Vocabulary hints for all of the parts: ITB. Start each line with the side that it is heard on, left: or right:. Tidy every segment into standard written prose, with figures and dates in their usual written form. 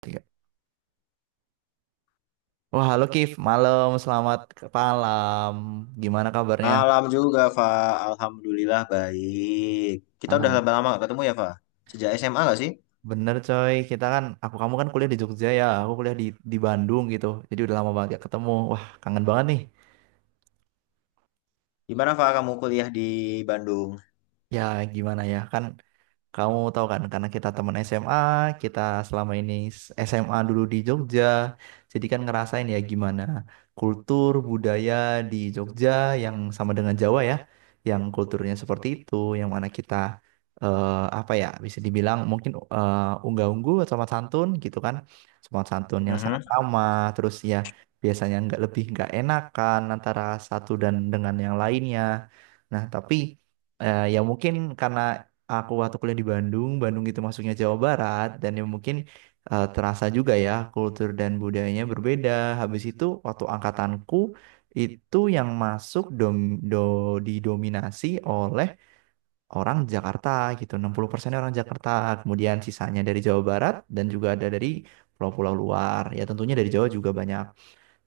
right: Tiga. Wah, halo Kif, malam, selamat malam. Gimana kabarnya?
left: Malam juga, Fa. Alhamdulillah baik. Kita udah
right: Alhamdulillah.
left: lama-lama gak ketemu ya, Fa. Sejak SMA gak sih?
right: Bener coy, aku kamu kan kuliah di Jogja ya, aku kuliah di Bandung gitu. Jadi udah lama banget gak ketemu. Wah, kangen banget nih.
left: Gimana, Fa, kamu kuliah di Bandung?
right: Ya gimana ya, kan. Kamu tahu kan, karena kita teman SMA, kita selama ini s- SMA dulu di Jogja, jadi kan ngerasain ya gimana kultur budaya di Jogja yang sama dengan Jawa ya, yang kulturnya seperti itu, yang mana kita eh, apa ya, bisa dibilang mungkin unggah-ungguh atau sopan santun gitu kan, sopan santun yang sangat
left: Mhm.
right: ramah, terus ya biasanya nggak lebih nggak enakan antara satu dan dengan yang lainnya. Nah tapi, ya mungkin karena aku waktu kuliah di Bandung, Bandung itu masuknya Jawa Barat dan yang mungkin terasa juga ya kultur dan budayanya berbeda. Habis itu waktu angkatanku itu yang do, didominasi oleh orang Jakarta gitu. 60% orang Jakarta, kemudian sisanya dari Jawa Barat dan juga ada dari pulau-pulau luar. Ya tentunya dari Jawa juga banyak.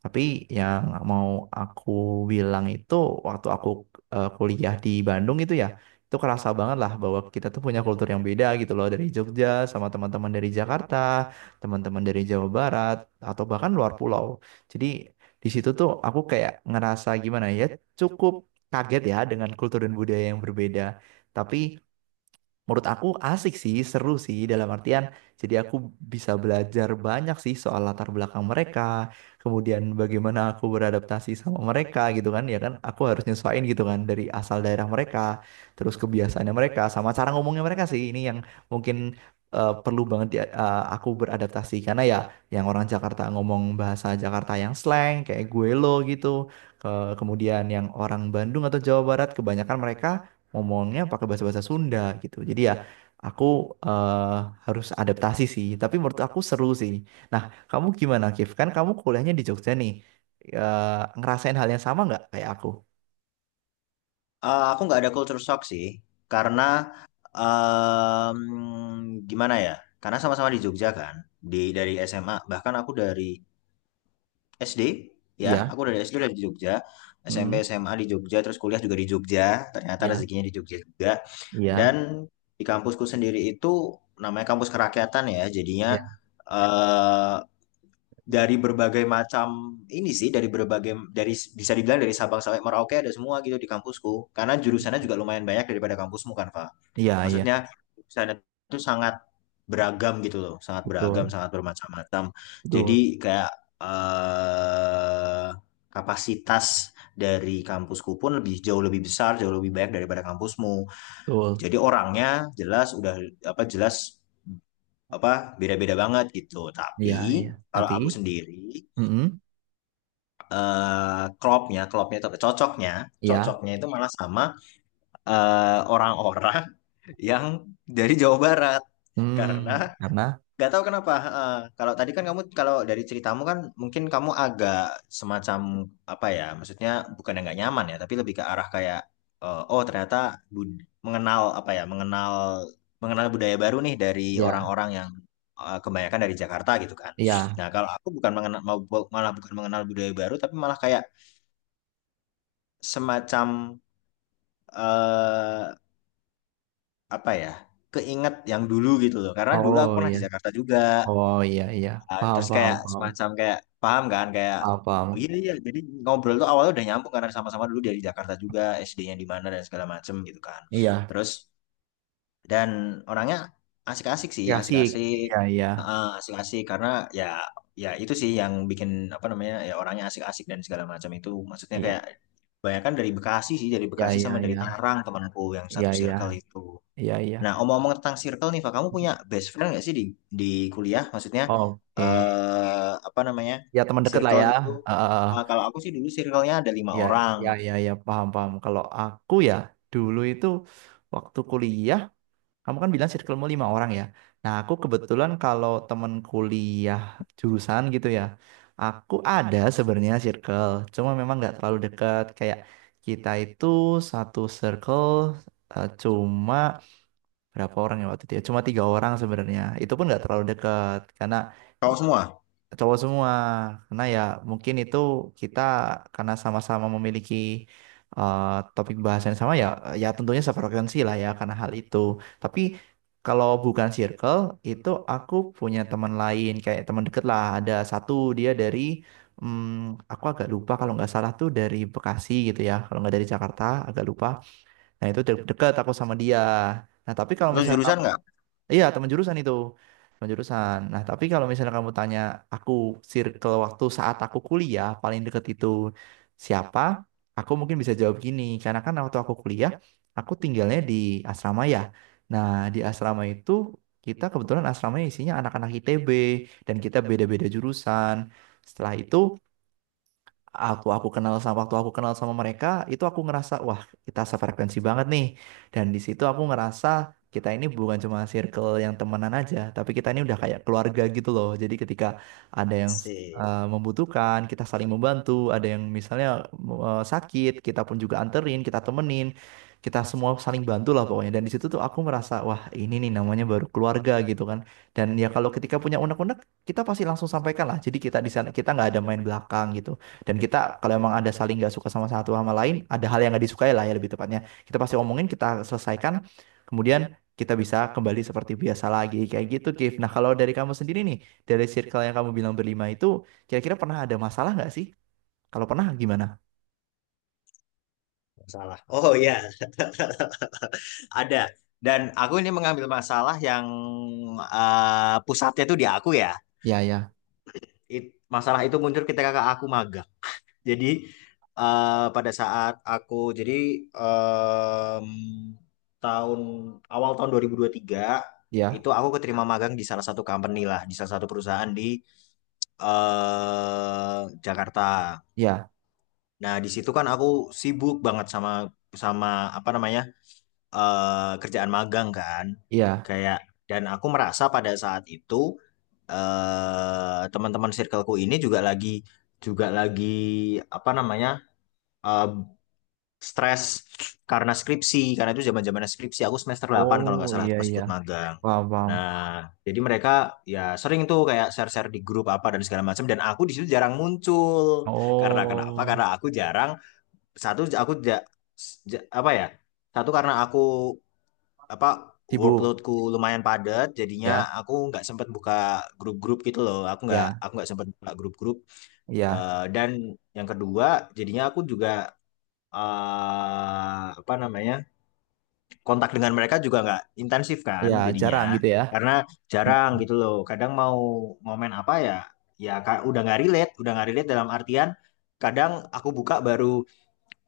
right: Tapi yang mau aku bilang itu waktu aku kuliah di Bandung itu ya, itu kerasa banget lah bahwa kita tuh punya kultur yang beda gitu loh dari Jogja sama teman-teman dari Jakarta, teman-teman dari Jawa Barat atau bahkan luar pulau. Jadi di situ tuh aku kayak ngerasa gimana ya, cukup kaget ya dengan kultur dan budaya yang berbeda. Tapi menurut aku asik sih, seru sih, dalam artian jadi aku bisa belajar banyak sih soal latar belakang mereka, kemudian bagaimana aku beradaptasi sama mereka gitu kan, ya kan aku harus nyesuaiin gitu kan dari asal daerah mereka, terus kebiasaannya mereka sama cara ngomongnya mereka sih ini yang mungkin perlu banget aku beradaptasi karena ya yang orang Jakarta ngomong bahasa Jakarta yang slang kayak gue lo gitu. Kemudian yang orang Bandung atau Jawa Barat kebanyakan mereka ngomongnya pakai bahasa-bahasa Sunda gitu. Jadi ya aku eh, harus adaptasi sih, tapi menurut aku seru sih. Nah, kamu gimana, Kif? Kan kamu kuliahnya di Jogja nih. Eh, ngerasain hal yang sama nggak kayak aku?
left: Aku nggak ada culture shock sih, karena em, gimana ya? Karena sama-sama di Jogja kan, dari SMA. Bahkan aku dari SD, ya,
right: Iya,
left: aku dari SD udah di Jogja, SMP
right: hmm,
left: SMA di Jogja, terus kuliah juga di Jogja. Ternyata
right: iya,
left: rezekinya di Jogja juga. Dan
right: iya,
left: di kampusku sendiri itu namanya kampus kerakyatan ya, jadinya
right: iya,
left: eh, dari berbagai macam ini sih, dari bisa dibilang dari Sabang sampai Merauke ada semua gitu di kampusku. Karena jurusannya juga lumayan banyak daripada kampusmu kan, Pak.
right: iya, iya,
left: Maksudnya jurusannya itu sangat beragam gitu loh, sangat beragam,
right: betul,
left: sangat bermacam-macam. Jadi
right: betul,
left: kayak eh kapasitas dari kampusku pun lebih jauh lebih besar, jauh lebih banyak daripada kampusmu,
right: betul,
left: jadi orangnya jelas udah, apa, jelas, apa, beda-beda banget gitu. Tapi
right: iya, iya.
left: kalau
right: Tapi,
left: aku sendiri
right: mm,
left: klopnya atau cocoknya,
right: iya,
left: cocoknya itu malah sama orang-orang yang dari Jawa Barat, karena
right: hmm, karena,
left: gak tahu kenapa. Kalau tadi kan kamu, kalau dari ceritamu kan mungkin kamu agak semacam apa ya? Maksudnya bukan yang nggak nyaman ya, tapi lebih ke arah kayak, oh ternyata mengenal apa ya? Mengenal mengenal budaya baru nih dari
right: ya,
left: orang-orang yang kebanyakan dari Jakarta gitu kan.
right: iya,
left: Nah, kalau aku bukan mengenal, malah bukan mengenal budaya baru, tapi malah kayak semacam eh apa ya? Keinget yang dulu gitu loh. Karena dulu
right: oh
left: aku pernah
right: iya,
left: di Jakarta juga.
right: oh iya, iya,
left: Nah,
right: paham,
left: terus
right: paham,
left: kayak
right: paham,
left: semacam kayak paham kan kayak,
right: paham,
left: "Oh,
right: paham.
left: iya iya, jadi ngobrol tuh awalnya udah nyambung karena sama-sama dulu dari Jakarta juga, SD-nya di mana dan segala macem gitu kan."
right: Iya,
left: Terus dan orangnya asik-asik sih,
right: ya sih,
left: asik-asik.
right: iya, iya.
left: Heeh, asik-asik karena ya ya itu sih yang bikin, apa namanya, ya orangnya asik-asik dan segala macam itu, maksudnya kayak
right: Iya.
left: banyak kan dari Bekasi sih dari
right: Ya,
left: Bekasi sama
right: ya,
left: dari
right: ya,
left: Tangerang, temanku yang satu
right: ya,
left: circle
right: ya,
left: itu.
right: ya,
left: Nah,
right: ya.
left: omong-omong tentang circle nih, Pak, kamu punya best friend nggak sih di di kuliah? Maksudnya
right: Oke.
left: apa namanya,
right: Ya, teman deket lah
left: circle
right: ya.
left: gitu?
right: Heeh.
left: Ah, kalau aku sih dulu circle-nya ada lima
right: Ya,
left: orang.
right: ya, ya, ya, paham, paham. Kalau aku ya, dulu itu waktu kuliah, kamu kan bilang circlemu 5 orang ya. Nah, aku kebetulan kalau teman kuliah jurusan gitu ya, aku ada sebenarnya circle, cuma memang nggak terlalu dekat. Kayak kita itu satu circle, cuma berapa orang ya waktu itu ya? Cuma 3 orang sebenarnya. Itu pun nggak terlalu dekat karena
left: Kau semua?
right: cowok semua. Karena ya mungkin itu kita karena sama-sama memiliki eh, topik bahasan yang sama ya, ya tentunya sefrekuensi lah ya karena hal itu. Tapi kalau bukan circle itu, aku punya teman lain kayak teman deket lah. Ada satu, dia dari hmm, aku agak lupa, kalau nggak salah tuh dari Bekasi gitu ya, kalau nggak dari Jakarta, agak lupa. Nah itu deket aku sama dia. Nah tapi kalau
left: Atau
right: misalnya,
left: jurusan nggak?
right: iya, teman jurusan itu. Teman jurusan. Nah, tapi kalau misalnya kamu tanya aku circle waktu saat aku kuliah paling deket itu siapa? Aku mungkin bisa jawab gini, karena kan waktu aku kuliah, aku tinggalnya di asrama ya. Nah, di asrama itu kita kebetulan asramanya isinya anak-anak ITB dan kita beda-beda jurusan. Setelah itu aku kenal sama waktu aku kenal sama mereka itu aku ngerasa wah kita sefrekuensi banget nih, dan di situ aku ngerasa kita ini bukan cuma circle yang temenan aja tapi kita ini udah kayak keluarga gitu loh, jadi ketika ada yang
left: Sih,
right: membutuhkan kita saling membantu, ada yang misalnya sakit kita pun juga anterin, kita temenin, kita semua saling bantu lah pokoknya, dan di situ tuh aku merasa wah ini nih namanya baru keluarga gitu kan, dan ya kalau ketika punya unek-unek kita pasti langsung sampaikan lah, jadi kita di sana kita nggak ada main belakang gitu, dan kita kalau emang ada saling nggak suka sama satu sama lain, ada hal yang nggak disukai lah ya lebih tepatnya. Kita pasti omongin, kita selesaikan, kemudian kita bisa kembali seperti biasa lagi kayak gitu, Kif. Nah kalau dari kamu sendiri nih, dari circle yang kamu bilang berlima itu, kira-kira pernah ada masalah nggak sih? Kalau pernah gimana?
left: masalah. Oh iya, ada. Dan aku ini mengambil masalah yang pusatnya itu di aku ya.
right: Ya, ya,
left: It- Masalah itu muncul ketika aku magang. Jadi pada saat aku jadi em, tahun awal tahun dua ribu tiga
right: ya,
left: itu, aku keterima magang di salah satu company lah, di salah satu perusahaan di eh Jakarta.
right: ya,
left: Nah, di situ kan aku sibuk banget sama sama apa namanya, kerjaan magang kan.
right: ya.
left: Kayak dan aku merasa pada saat itu teman-teman circleku ini juga lagi apa namanya, eh, stres karena skripsi, karena itu zaman zaman skripsi, aku semester delapan kalau nggak
right: Oh
left: salah
right: iya
left: tuh pas
right: iya,
left: ikut magang.
right: paham paham.
left: Nah, jadi mereka ya sering tuh kayak share share di grup apa dan segala macam, dan aku di situ jarang muncul, karena kenapa,
right: Oh,
left: karena aku jarang. Satu, aku apa ya, satu karena aku, apa,
right: sibuk.
left: workloadku lumayan padat jadinya
right: Ya,
left: aku nggak sempat buka grup-grup gitu loh, aku nggak
right: ya,
left: aku nggak sempat buka grup-grup.
right: ya,
left: Dan yang kedua, jadinya aku juga apa namanya, kontak dengan mereka juga nggak intensif kan,
right: ya, jarang
left: jadinya
right: gitu ya.
left: karena jarang
right: Hmm.
left: gitu loh. Kadang mau momen apa ya, ya udah nggak relate dalam artian kadang aku buka baru,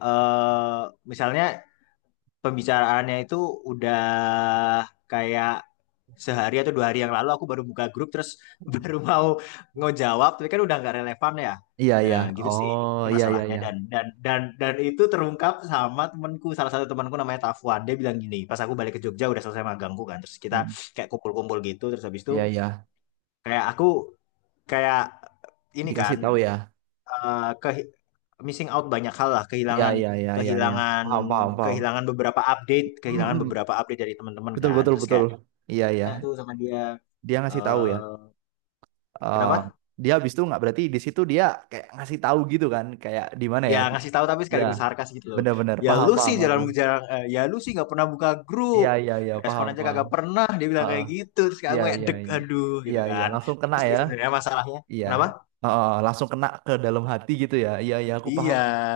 left: eh misalnya pembicaraannya itu udah kayak sehari atau dua hari yang lalu aku baru buka grup, terus baru mau ngejawab tapi kan udah nggak relevan ya.
right: Iya, ya.
left: Nah, gitu sih
right: Oh,
left: ini
right: iya, iya,
left: masalahnya,
right: ya.
left: dan itu terungkap sama salah satu temanku namanya Tafuan. Dia bilang gini pas aku balik ke Jogja udah selesai magangku kan, terus kita
right: Hmm.
left: kayak kumpul-kumpul gitu. Terus habis
right: Iya,
left: itu
right: ya.
left: kayak aku kayak ini
right: Dikasih
left: kan,
right: tahu tahu ya,
left: eh, ke- missing out banyak hal lah,
right: iya
left: kehilangan
right: iya iya iya iya,
left: kehilangan
right: paham paham paham.
left: kehilangan beberapa update,
right: Mm, mm.
left: dari teman-teman
right: Betul
left: kan.
right: betul
left: Terus
right: betul,
left: kayak,
right: iya iya,
left: ya, tuh sama dia.
right: dia ngasih tahu ya.
left: eh
right: Eh
left: Kenapa?
right: dia habis itu nggak berarti di situ dia kayak ngasih tahu gitu kan kayak di mana ya.
left: Ya ngasih tahu tapi
right: Iya,
left: sekaligus sarkas gitu loh.
right: benar-benar
left: "Ya
right: paham
left: lu sih
right: paham aku,
left: jarang jarang, ya lu sih nggak pernah buka
right: iya
left: grup.
right: iya iya
left: Respon
right: paham
left: aja
right: paham.
left: kagak pernah," dia bilang
right: Heeh.
left: kayak gitu. Terus kayak
right: Iya
left: aku kayak,
right: iya
left: deg,
right: iya
left: aduh
right: iya
left: gitu
right: iya,
left: kan.
right: langsung kena
left: Terus sih
right: ya,
left: sebenarnya masalahnya,
right: iya.
left: kenapa?
right: Heeh, langsung kena ke dalam hati gitu ya, iya iya aku
left: Iya,
right: paham.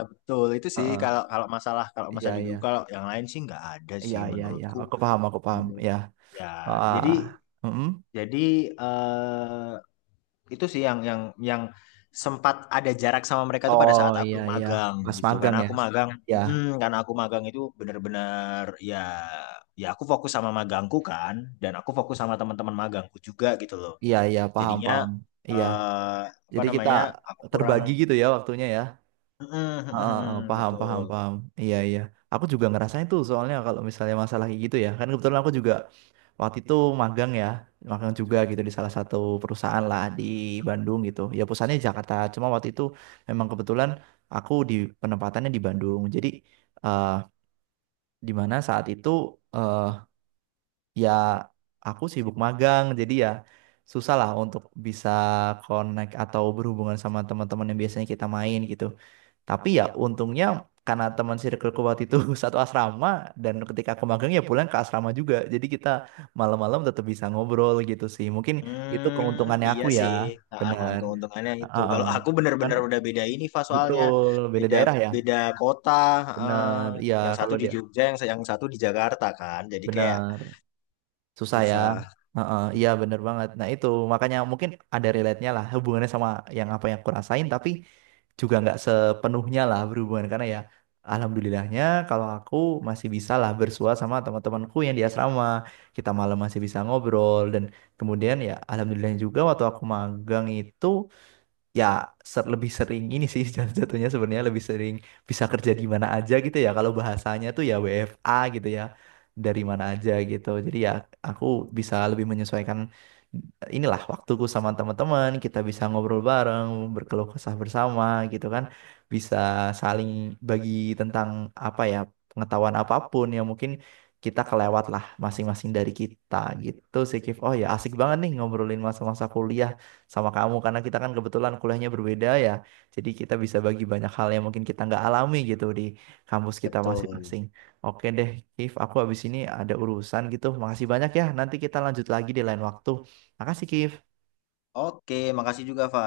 left: betul. Itu sih
right: Heeh.
left: kalau kalau masalah kalau
right: Iya
left: masalah di
right: iya
left: grup, kalau yang lain sih nggak ada
right: iya
left: sih
right: iya iya
left: menurutku.
right: aku paham ya.
left: Ya, jadi
right: Ah. Mm-mm.
left: jadi eh, itu sih yang sempat ada jarak sama mereka tuh pada
right: Oh
left: saat aku
right: iya iya,
left: magang
right: pas
left: gitu.
right: magang
left: Karena
right: ya.
left: aku magang,
right: Ya,
left: mm, karena aku magang itu bener-bener ya, aku fokus sama magangku kan, dan aku fokus sama teman-teman magangku juga gitu loh.
right: iya iya paham
left: Jadinya
right: paham. Iya.
left: eh, apa
right: Jadi kita
left: namanya? Aku kurang.
right: terbagi gitu ya waktunya ya.
left: Mm, mm,
right: Heeh, heeh,
left: mm, mm,
right: paham paham
left: betul.
right: paham. Iya iya. Aku juga ngerasain tuh soalnya kalau misalnya masalah kayak gitu ya. Kan kebetulan aku juga waktu itu magang ya, magang juga gitu di salah satu perusahaan lah di Bandung gitu. Ya pusatnya di Jakarta. Cuma waktu itu memang kebetulan aku di penempatannya di Bandung. Jadi eh di mana saat itu, eh, ya aku sibuk magang jadi ya susah lah untuk bisa connect atau berhubungan sama teman-teman yang biasanya kita main gitu, tapi ya untungnya karena teman circleku waktu itu satu asrama dan ketika aku magang ya pulang ke asrama juga, jadi kita malam-malam tetap bisa ngobrol gitu sih, mungkin itu
left: Hmm,
right: keuntungannya
left: iya
right: aku ya.
left: sih. Ah, ah, ah,
right: Bener.
left: keuntungannya itu.
right: Heeh.
left: Kalau aku
right: Kan,
left: bener-bener udah beda ini, Fa, soalnya
right: betul, beda
left: beda,
right: daerah ya,
left: kota. ah.
right: bener iya
left: Yang satu
right: kalau
left: di
right: dia
left: Jogja, yang satu di Jakarta kan. Jadi kayak
right: bener. Susah ya.
left: susah,
right: Heeh, iya bener banget. Nah itu makanya mungkin ada relate-nya lah hubungannya sama yang apa yang aku rasain, tapi juga nggak sepenuhnya lah berhubungan karena ya, alhamdulillahnya kalau aku masih bisa lah bersua sama teman-temanku yang di asrama. Kita malam masih bisa ngobrol dan kemudian ya alhamdulillah juga waktu aku magang itu ya lebih sering ini sih jatuh-jatuhnya sebenarnya lebih sering bisa kerja di mana aja gitu ya, kalau bahasanya tuh ya WFA gitu ya, dari mana aja gitu, jadi ya aku bisa lebih menyesuaikan inilah waktuku sama teman-teman, kita bisa ngobrol bareng, berkeluh kesah bersama gitu kan, bisa saling bagi tentang apa ya, pengetahuan apapun yang mungkin kita kelewat lah masing-masing dari kita gitu sih, Kif. Oh ya asik banget nih ngobrolin masa-masa kuliah sama kamu karena kita kan kebetulan kuliahnya berbeda ya. Jadi kita bisa bagi banyak hal yang mungkin kita nggak alami gitu di kampus kita
left: betul.
right: masing-masing. Oke deh, Kif, aku habis ini ada urusan gitu. Makasih banyak ya. Nanti kita lanjut lagi di lain waktu. Makasih, Kif.
left: Oke, makasih juga, Fa.